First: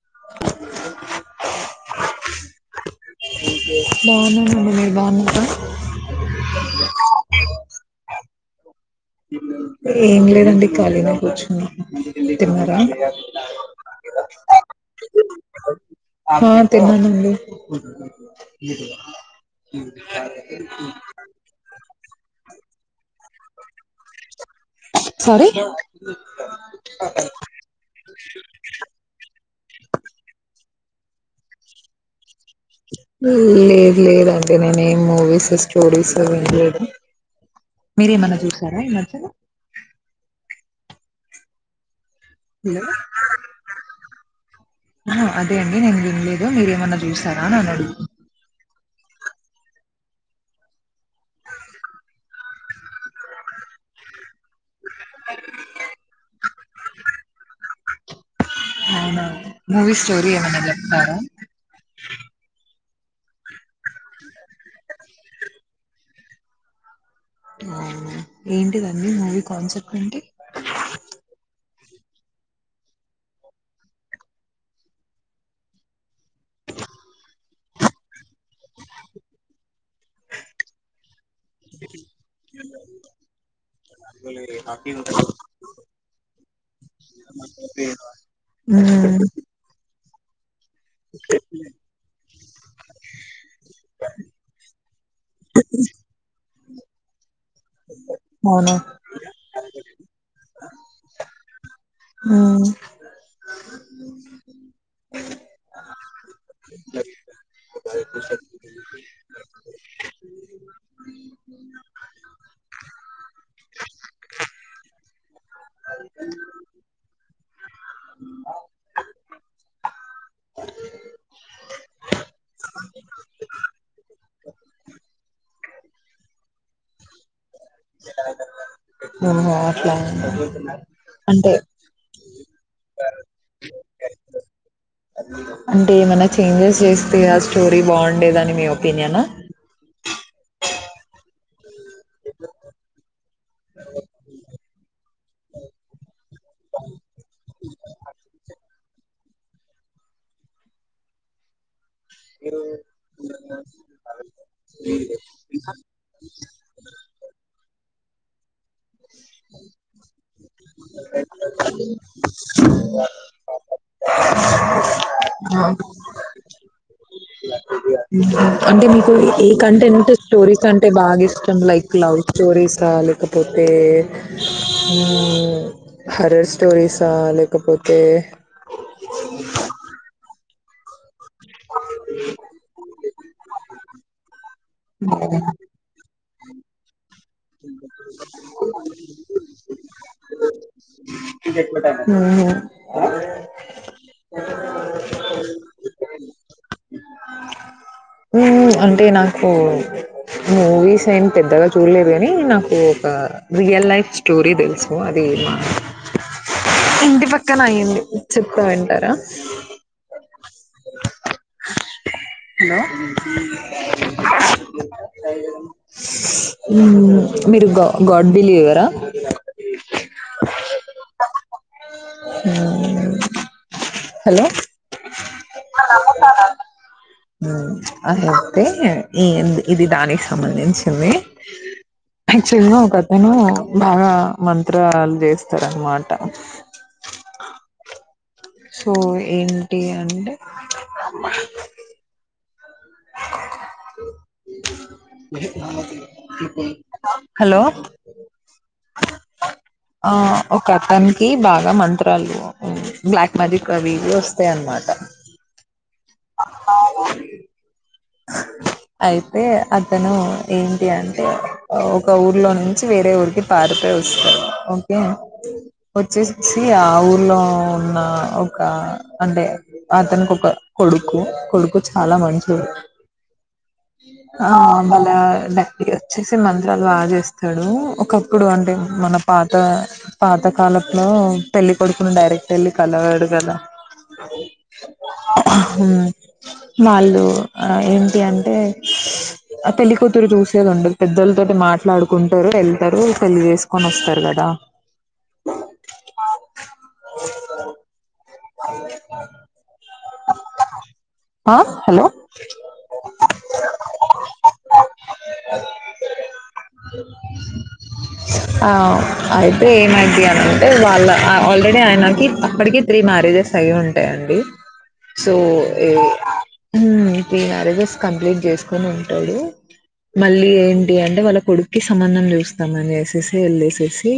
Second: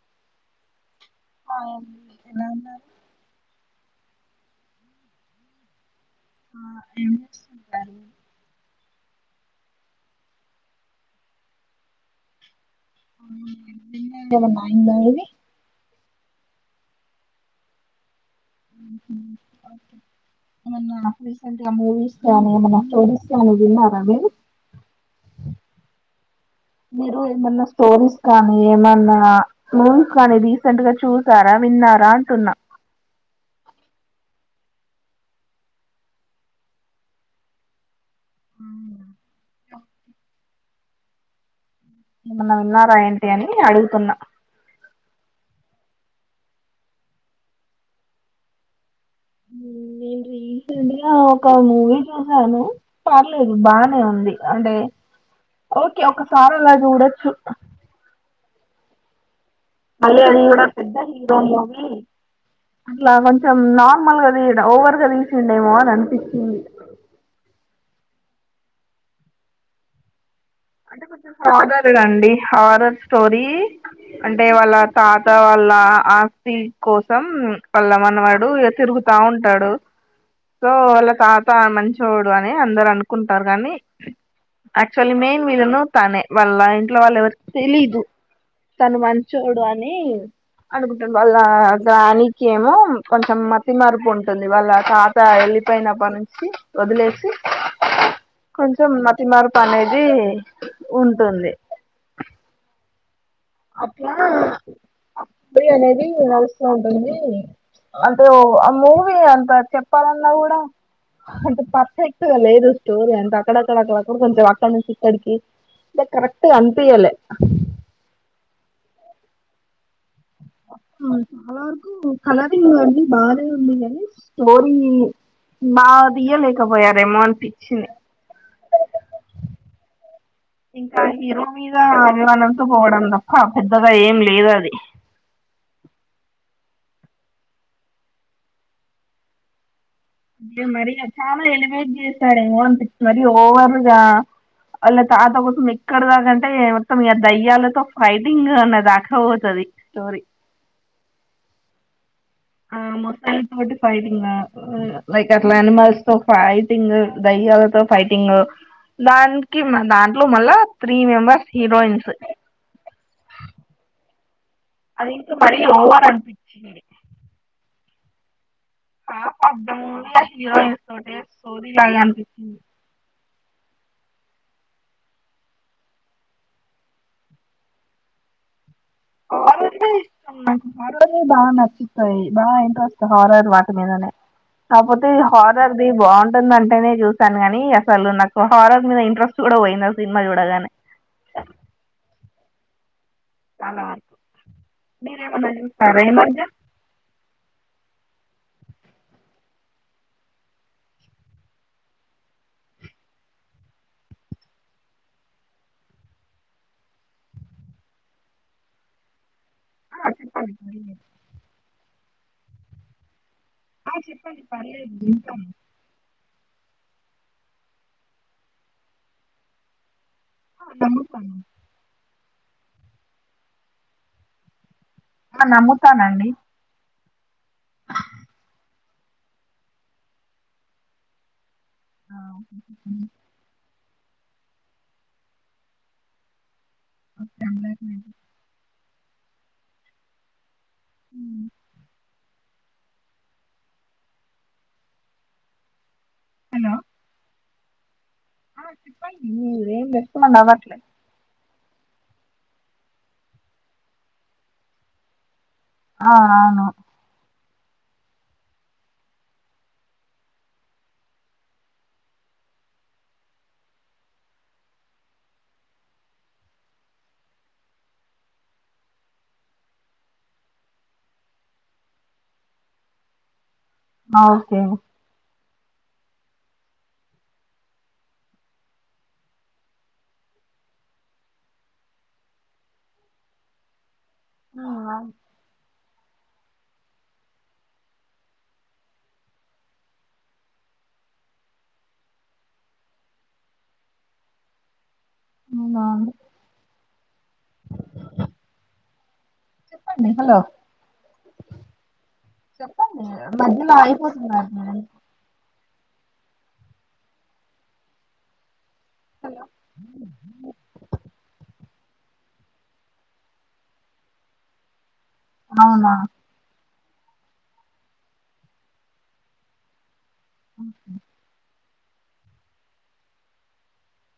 [inaudible] బావున్నానండీ మీరు బావున్నారా [inaudible] ఏమి లేదండి ఖాళీగా కూర్చున్న తిన్న ఉమ్ తిన్నార నాయిందాలోని ఆ తిన్నానండి ఉహు ఏమన్న రిసెంట్గా మూవీస్ ప్లాన్ ఏమన్నా వాళ్ళు తిన్నార అండి సారీ మీరు ఏమన్నా స్టోరీస్ కానీ ఏమన్నా మూవీస్ కానీ తీస్ ట్ గా చూసారా విన్నారా అంటున్నా లేదు లేదయితే నేనెం మూవీస్ స్టోరీస్ వినలేదు మీరు ఏమన్నా చూసారా ఈ మధ్యలో ఏమన్నా ఉన్నారా ఏంటి అని అడుగుతున్నా హా అదే అండి నేను వినలేదు. మీరేమన్నా చూసార అని అడుగుతు నేను రీసెంట్ గా ఒక మూవీ చూసాను పర్లేదు బానే ఉంది అంటే ఓకే ఒకసారి అల చూడచ్చు అవునా మూవీ స్టోరీ మలయాళంలో ఏమన్నా గూడా పెద్ద చెప్తారా హీరో మూవి అట్లా కొంచెం నార్మల్గా తియ ఓవర్ గా తీసిండేమో అని అనిపించింది ఆ ఏంటిదండి మూవీ కాన్సెప్ట్ ఏంటి అంటే కొంచెం హరర్ ది అండి హారర్ స్టోరీ అంటే వాళ్ళ తాత వాళ్ళ ఆస్ స్తి కోసం వాళ్ళమనవడు తిరుగుతా ఉంటాడు సో వాళ్ళ తాత మంచోడు అని అందరు అనుకుంటారు కానీ యాక్చువల్లీ మెన్ తనే వాళ్ళ ఇంట్లో వాళ్లేవరికి తెలీదు తను మ్మ్ మంచోడు అని ఇయ్ అనుకుంటరు వాళ్ళ దానికెమో కొంచెం మతి మరుపు ఉం వాళ్ళ తాత యెళ్ళిపోయినప్పటి నించి వదిలేసి అవును కొంచం మతి మరుపనే జీ ఉంటుంది మ్మ్ అట్లా అనేది నడుస్తూ ఉంటుంది అంటే ఆ మూవీ అంత చెప్పాలన్నా కూడా అంటే పర్ఫెక్ట్గా లేదు స్టోరీ అంత అక్కడక్కడ అక్కడక్కడ కొంచెం అక్క నుంచి ఇక్కడికి అంటే కరెక్ట్గా అనిపియాలె చాలా వరకు కలరింగ్ అ బానే ఉంది బానే ఉందిగాని స్టోరీ బాగ తీయలేకపోయారేమో అనిపించింది మట్ల ఇంక హీరో మీద అభిమానంతో పోవడం తప్ప పెద్దగా ఏం లేదది అంటే ఏమైనా చేంజెస్ జేస్తే ఆ స్టోరీ బాగుండేదని మీ ఒపినియన మరి చాలా ఎలివేట్ చేసాడెమో అనిపిస్తది మరి ఓవర్ గా వాళ్ళ తాత కోసం ఎక్కడ దాకంటే మొత్తం దయ్యాలతో ఫైటింగ్ అన్న దాక పోతది స్టోరీ ఆ మొత్తాల తోటి ఫైటింగ్ లైక్ అట్ల అనిమల్స్ తో ఫైటింగ్ దయ్యాలతో ఫైటింగ్ దానికి దాంట్లో మళ్ళా త్రీ మెంబర్స్ హీరోయిన్స్ అది ఇంకా మరీ ఆ, ఓవర్ అనిపించి అంటే మీకు half A of the content movie stories heroines అంటే తోటే బాగా ఇష్టం సోది లైక్ లాగా లవ్ అనిపించింది స్టోరీస్ లేకపోతే హరర్ స్టోరీసా లేకపోతే కాదండి బాగా నచ్చుతాయి బాగా ఇంట్రెస్ట్ హారర్ వాటి మీదనే కాకపోతే హారర్ది బాగుంట మేం మంటని ఇంట్రెస్ట్ కూడా పోయింది ఆ సినిమా చూడగానే మ్మ్ చాలా వరకు మీరేమంటే అంటే నాకు మూవీస్ ఏమి పెద్దగా చూడలేదు గాని నాకు ఒక రియల్ లైఫ్ స్టోరీ తెలుసు అది మా ఇంటి పక్కన అయ్యంది చెప్తా వింటారా ఆ చె అది హలో ఆ చెప్పండి పర్లేదు వింటాను మీరు గా గాడ్ బిలీవరా ఆ నమ్ముతాను ఆ హలో ఆ నమ్ముతానండి అ అహయితే ఈ ఇది దానికి సంబంధించిందే చును ఒక అతను బాగా మంత్రాలు చేస్తారన్నమాట [unintelligible] సో ఏంటి అంటే బ మీ మహతి హలో చెప్పండి మీరేం ఆ చెప్తున్నా ఒక నవట్లే అతనికి బాగా మంత్రాలు బ్లాక్ మ్యాజిక్ అవి ఇవి వస్తాయి అనమాట ఆ అవును అయితే అతను ఏంటి అంటే ఒక ఊర్లో నుంచి వేరే ఊరికి పారిపోయి వస్తా ఓకే వచ్చేసి ఆ ఊర్లో ఉన్న ఒక అంటే అతనుకు ఒక కొడుకు కొడుకు చాలా మంచోడు ఆ ఓకే భాల ల వచ్చేసి మంత్రాలు బాగా చేస్తాడు ఒకప్పుడు అంటే మన పాత పాతకాలపు లో పెళ్లి కొడుకుని డైరెక్ట్ పెళ్ళి కలవాడు కదా అవునా హ్మ్ వాళ్ళు ఆ ఏంటి అంటే ఆ పెళ్లి కూతురు చూసేది ఉండదు పెద్దలతోటి మాట్లాడుకుంటారు వెళ్తారు పెళ్లి చేేసుకొని వస్తారు కదా అండి హలో ఆ హలో చెప్పండి మధ్యలో అగిపోతున్నారు అయితే ఏమైదీ అనుకుంటే వాళ్ళ ఆల్రెడీ ఆ మనకి అప్పటికి త్రీ మ్యారేజెస్ అయింటాయండి సో ఏ హు అయితే [unintelligible] కంప్లీట్ చేసుకుని ఉంటాడు మళ్ళీ ఏంటి అంటే వాళ్ళ కొడుకు కి సంబంధం చూస్తాంని అనేసి వెళ్ళసి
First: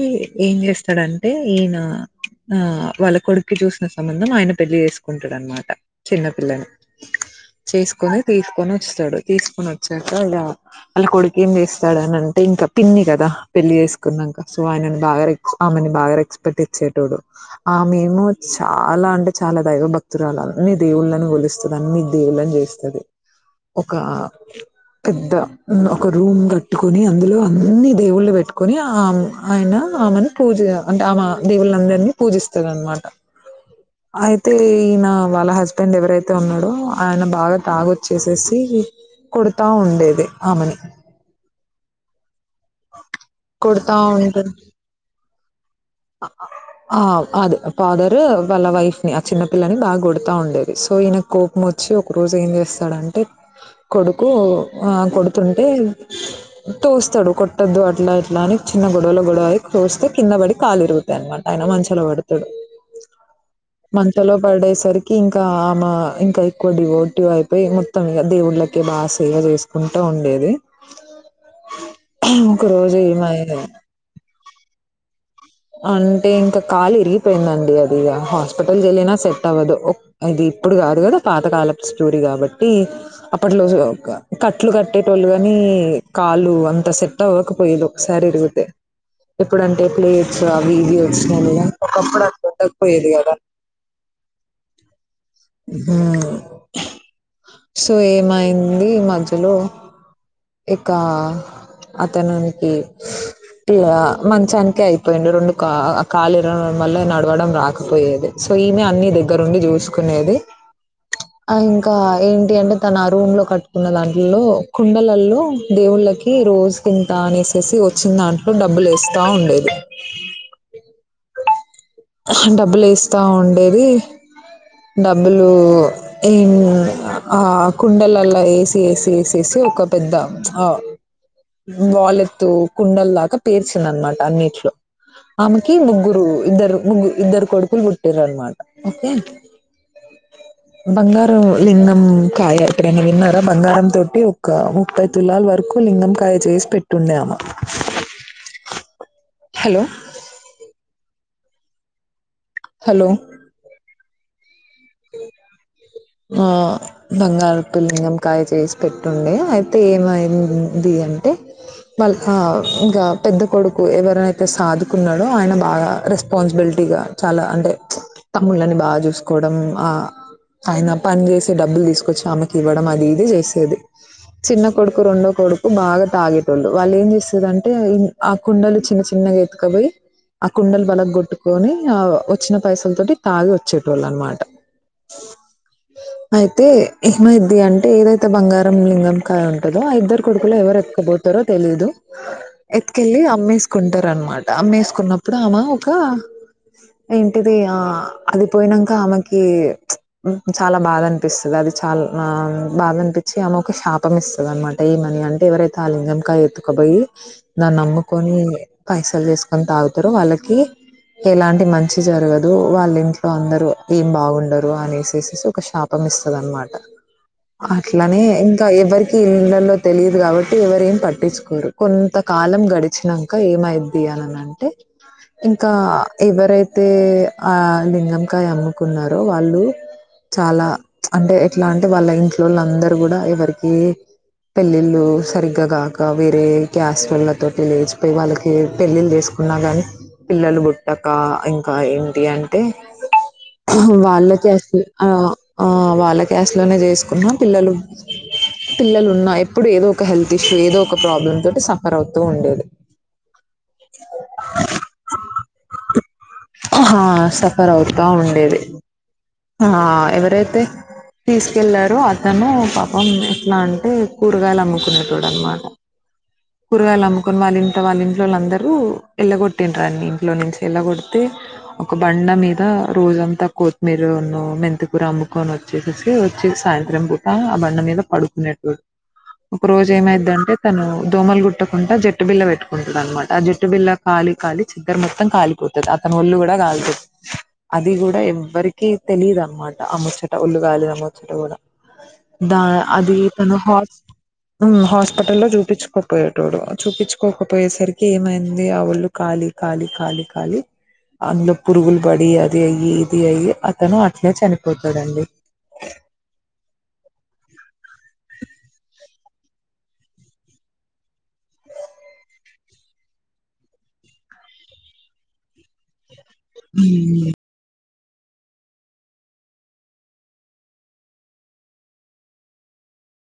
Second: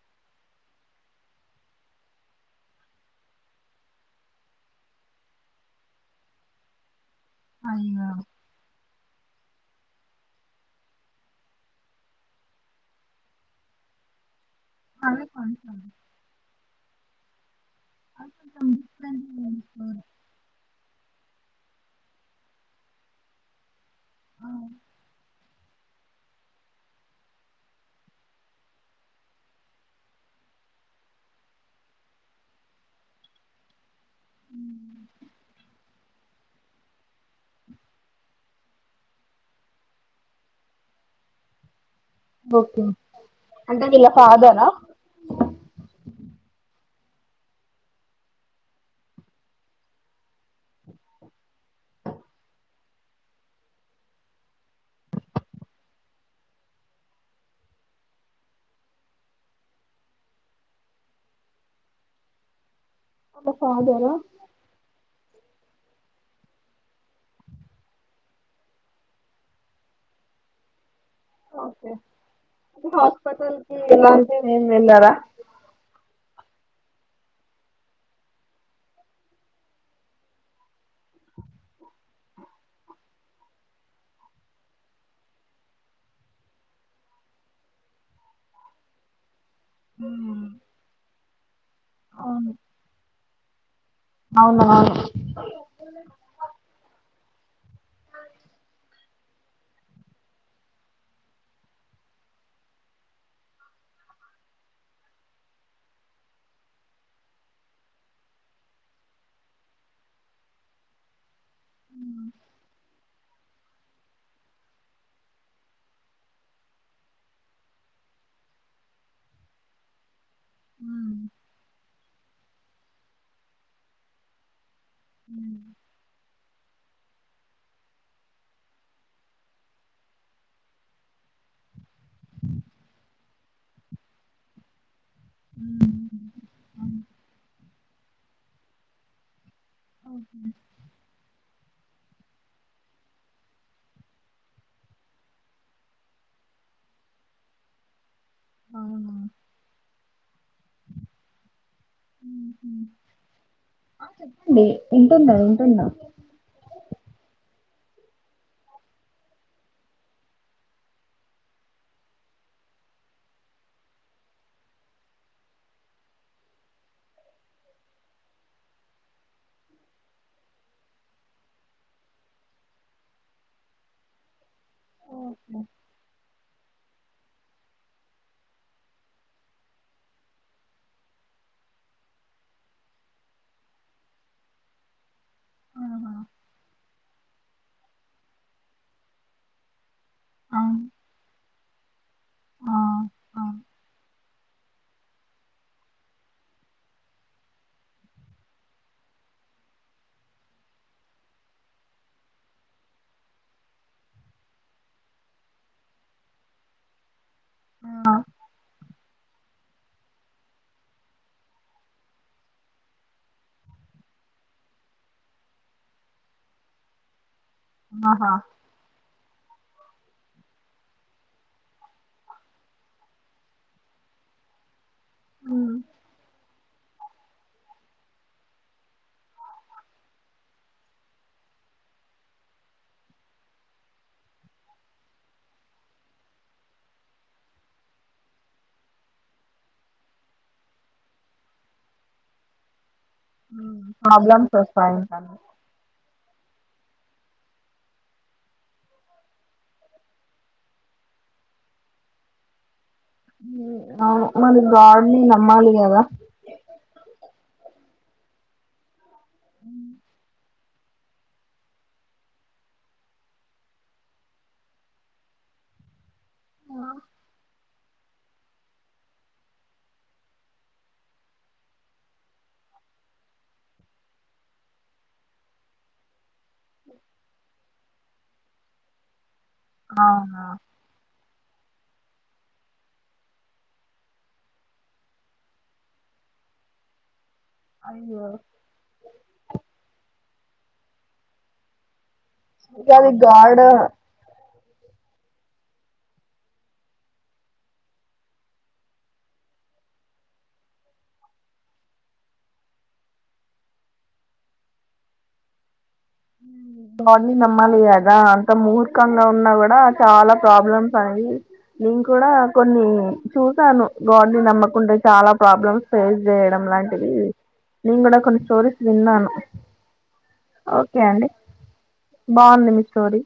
ఏం చేస్తాడంటే ఈయన ఆ వాళ్ళ కొడుక్కి చూసిన సంబంధం ఆయన పెళ్లి చేసుకుంటాడు అనమాట చిన్నపిల్లలు చేసుకొని తీసుకొని వాడు తీసుకునీ వచ్చాక ఇలా వాళ్ళ కొడుకు ఏం చేస్తాడుని అంటే ఇంకా పిన్ని కదా పెళ్లి చేసుకున్నాక సో ఆయన బాగాస్ ఆమెని బాగా రక్స్పెక్ట్ చెటోడు ఆ మేము చాలా అంటే చాలా దైవ భక్తురాలం అన్నీ దేవుళ్ళని గోలిస్తది అన్ని దేవుళ్ళని చేస్తది ఒక పెద్ద ఒక రూమ్ కట్టుకొని అందులో అన్ని దేవుళ్ళు పెట్టుకొని ఆ ఆయన ఆమెను పూజ అంటే ఆమె దేవుళ్ళందరినీ పూజిస్తారు అనమాట అయితే ఈయనా హస్బెండ్ ఎవరైతే ఉన్నాడో ఆయన బాగా తాగొచ్చేసేసి కొడతా ఉండేది ఆమెని ఓకే అంటే కొడతా వీళ్ళ ఉంటే ఫాదరా ఆ అదే ఫాదరు వాళ్ళ వైఫ్ ని ఆ చిన్న పిల్లని బాగా కొడతా ఉండేది సో ఈయన కో మ వచ్చి ఒక రోజు ఏం చేస్తాం డు అంటే కొడుకు ఆ కొడుతుంటే తోస్తాడు కొట్టొద్దు అట్లా ఇట్లా అని చిన్న గొడవల గొడవయి తోస్తే కింద పడి కాలు ఇరుగుతాయి అనమాట ఆయన మంచలో పడుతాడు వాళ్ళ ఫాదరా మంచలో పడేసరికి ఇంకా ఆమె ఇంకా ఎక్కువ డివోటివ్ అయిపోయి మొత్తం ఇ దేవుళ్ళకే బాగా సేవ చేసుకుంటా ఉండేది ఓకే ఒక రోజు ఈమె హస్పిటల్ ఏం ఎలార అంటే ఇంకా కాలు ఇరిగిపోయిందండి అది హాస్పిటల్ వెళ్లినా సెట్ అవ్వదు ఇది ఇప్పుడు కాదు కదా పాతకాలపు స్టోరీ కాబట్టి అప్పట్లో కట్లు కట్టేటోళ్ళు కాగాని కాలు అంత సెట్ అవ్వకపోయేది ఒకసారి ఇరిగితే ఎప్పుడుంటే ప్లేజ ఆ వీడియోస్ ఒకప్పుడు అక్కండకపోయేది కదా అవున ఆ హ్మ్. సో ఏమైంది మధ్యలో ఇక అతనునికి పలా మంచానికి అయిపో పోయిండు రెండు కా కాలు ఇరడం వల్ల నడవడం రాకపోయేది సో ఈమె అన్ని దగ్గరుండి చూసుకునేది ఆ ఇంకా ఏంటి అంటే తను ఆ రూమ్ లో కట్టు ఉన్న దాంట్లో కుండలల్లో దేవుళ్ళకి రోజు తింటా అనేసేసి వచ్చిన దాంట్లో డబ్బులు వేస్తా ఉండేది ఆ అ డబ్బులు వేస్త ఉండేది డబ్బులు ఏ ఆ కుండలలా ఏసి ఏసి వేసేసి ఒక పెద్ద ఆ వాలెత్తు కుండల దాకా పేర్చింది అనమాట అన్నిట్లో ఆమెకి ముగ్గురు ఇద్దరు ముగ్గు ఇద్దరు కొడుకులు పుట్టిర్రన మాట ఓకే బంగారు లింగం కాయ ఎక్కడన్నా విన్నారా బంగారం తోటి ఒక ముప్పై తులాల వరకు లింగం కాయ చేసి పెట్టుండే ఆమ హలో హలో ఊహూ ది వింటున్నా వింటున్నా ఆ బంగారపు లింగం కాయ చేసి పెట్టుండే అయితే ఏమైంది అంటే వాళ్ళ ఆ ఇంకా పెద్ద కొడుకు ఎవరనైతే సాధుకున్నాడో ఆయన బాగా రెస్పాన్సిబిలిటీగా చాలా అంటే తమ్ముళ్ళని బాగా చూసుకోవడం ఆ ఆయన పని చేసి డబ్బులు తీసుకొచ్చి ఆమెకివ్వడం అది ఇది చేసేది చిన్న కొడుకు రెండో కొడుకు బాగా తాగి తుందు వాళ్ళు ఏం చేస్తుదంటే ఉమ్ ఆ కుండలు చిన్న చిన్నగా ఎత్తుకుపోయి ఆ కుండలు బలగ్గొట్టుకొని ఆ వచ్చిన పైసల తోటి తాగి వచ్చేటోళ్ళు అనమాట అయితే ఏమైద్ది అంటే ఏదైతే బంగారం లింగం కాయ ఉంటదో ఆ ఇద్దరు కొడుకులు ఎవరు ఎత్తుకుపోతారో తెలిదు ఎత్తుకెళ్ళి అమ్మేసుకుంటారు అనమాట అమ్మేసుకున్నప్పుడు ఆమె ఒక ఏంటిది ఆ అది పోయినంక ఆమెకి కి చాలా బాధ అనిపిస్తుది అది చాల ఆ బాధనిపిచ్చి ఆమె ఒక శాపం ఇస్తది అనమాట ఏమని అంటే ఎవరైతే ఆ లింగంకాయ ఎత్తుకపోయి దాన్ని అమ్ముకొని పైసలు చేసుకొని తాగుతారు వాళ్ళకి ఎలాంటి మంచి జరగదు వాళ్ళింట్లో అందరూ ఏం బావుండరు అనేసేసేసి ఒక శాపం ఇస్తది అనమాట అట్లనే ఆహా ఇంకా ఎవరి కి ఇళ్లలో తెలియదు కాబట్టి ఎవరేం పట్టిచ్చుకోరు కొంతకాలం గడిచినంక ఏమైద్ది అననంటే ఇంకా ఎవరైతే ఆ లింగంకాయ అమ్ము కున్నారో వాళ్ళు చాలా అంటే ఎట్లా అంటే వాళ్ళ ఇంట్లోళ్ళందరు కూడా ఎవరికీ పెళ్ళిళ్ళు సరిగ్గాగాక వేరే క్యాస్టోళ్ళ తోటి లేచిపోయి వాళ్ళకి పెళ్ళిళ్ళు చేసుకున్నా కాని పిల్లలు పుట్టక ఇంకా ఏంటి అంటే [unintelligible] వాళ్ళ ప్రాబ్లమ్స్ కాస్టు అ వస్తాయి ఆ వాళ్ళ కాస్ట్ లోనే చేసుకున్నా పిల్లలు పిల్లలున్నా ఎప్పుడూ ఏదో ఒక హెల్త్ ఇష్యూ ఏదో ఒక ప్రాబ్లమ్ తోటి సఫర్ అవుతూ ఉండేది ఉమ్ అవును మరి గాడ్ ని నమ్మాలి కదా కర అవుతా ఉండేది ఆ ఎవరైయితే తీసుకెళ్లారో అతను పాపం ఎట్లా అంటే కూరగాయలు అమ్ముకునేటోడు అనమాట కూరగాయలు అమ్ముకుని వాళ్ళింట వాళ్ళింట్లో వాళ్ళందరూ ఎల్లగొట్టిండ్రు ఆన్ని ఇంట్లో నుంచి ఎళ్లగొడితే ఒక బండ మీద రోజంతా కోత్ [unintelligible] మి జు నూ మెంతికూర అమ్ముకొని వచ్చేసేసి చ్చి సాయంత్రం పూట ఆ బండ మీద పడుకునేట్టు ఒక రోజు ఏమైద్ది అంటే తను దోమలు గుడ్ ట్టకుంటా జట్టు బిల్ల పెట్టుకుంటది అనమాట ఆ జట్టు బిల్ల కాలి కాలి చద్దరు మొత్తం కాలిపోతది అతని ఒళ్ళు కూడా కాలిపో అది కూడా ఎవ్వరి కి తెలిదు అనమాట ఆ ముచ్చట ఒళ్ళుగాలిన ముచ్చట కూడా దా ఇక అది తను గాడ్ హాట్ ఉమ్మ్ హాస్పిటల్లో చూపిచ్చుకోకపోయేటోడు చూపిచ్చుకోకపోయేసరికి ఏమైంది ఆ వొళ్ళు కాలి కాలి కాలి కాలి అందులో పురుగులు పడి అది అయ్యి ఇది అయ్యి అతను అట్లే చనిపోతాడండి గగాడ్ ని నమ్మాలి కదా అంత మూర్ఖంగా ఉన్నా కూడా చాలా ప్రాబ్లమ్స్ అవి నేను కూడా కొన్ని చూసాను గాడ్ ని నమ్మకుంటే చాలా ప్రాబ్లమ్స్ ఫేస్ చేయడం లాంటిది నేను కూడా కొన్ని స్టోరీస్ విన్నాను ఓ ఓకే అండి బాగుంది మీ స్టోరీ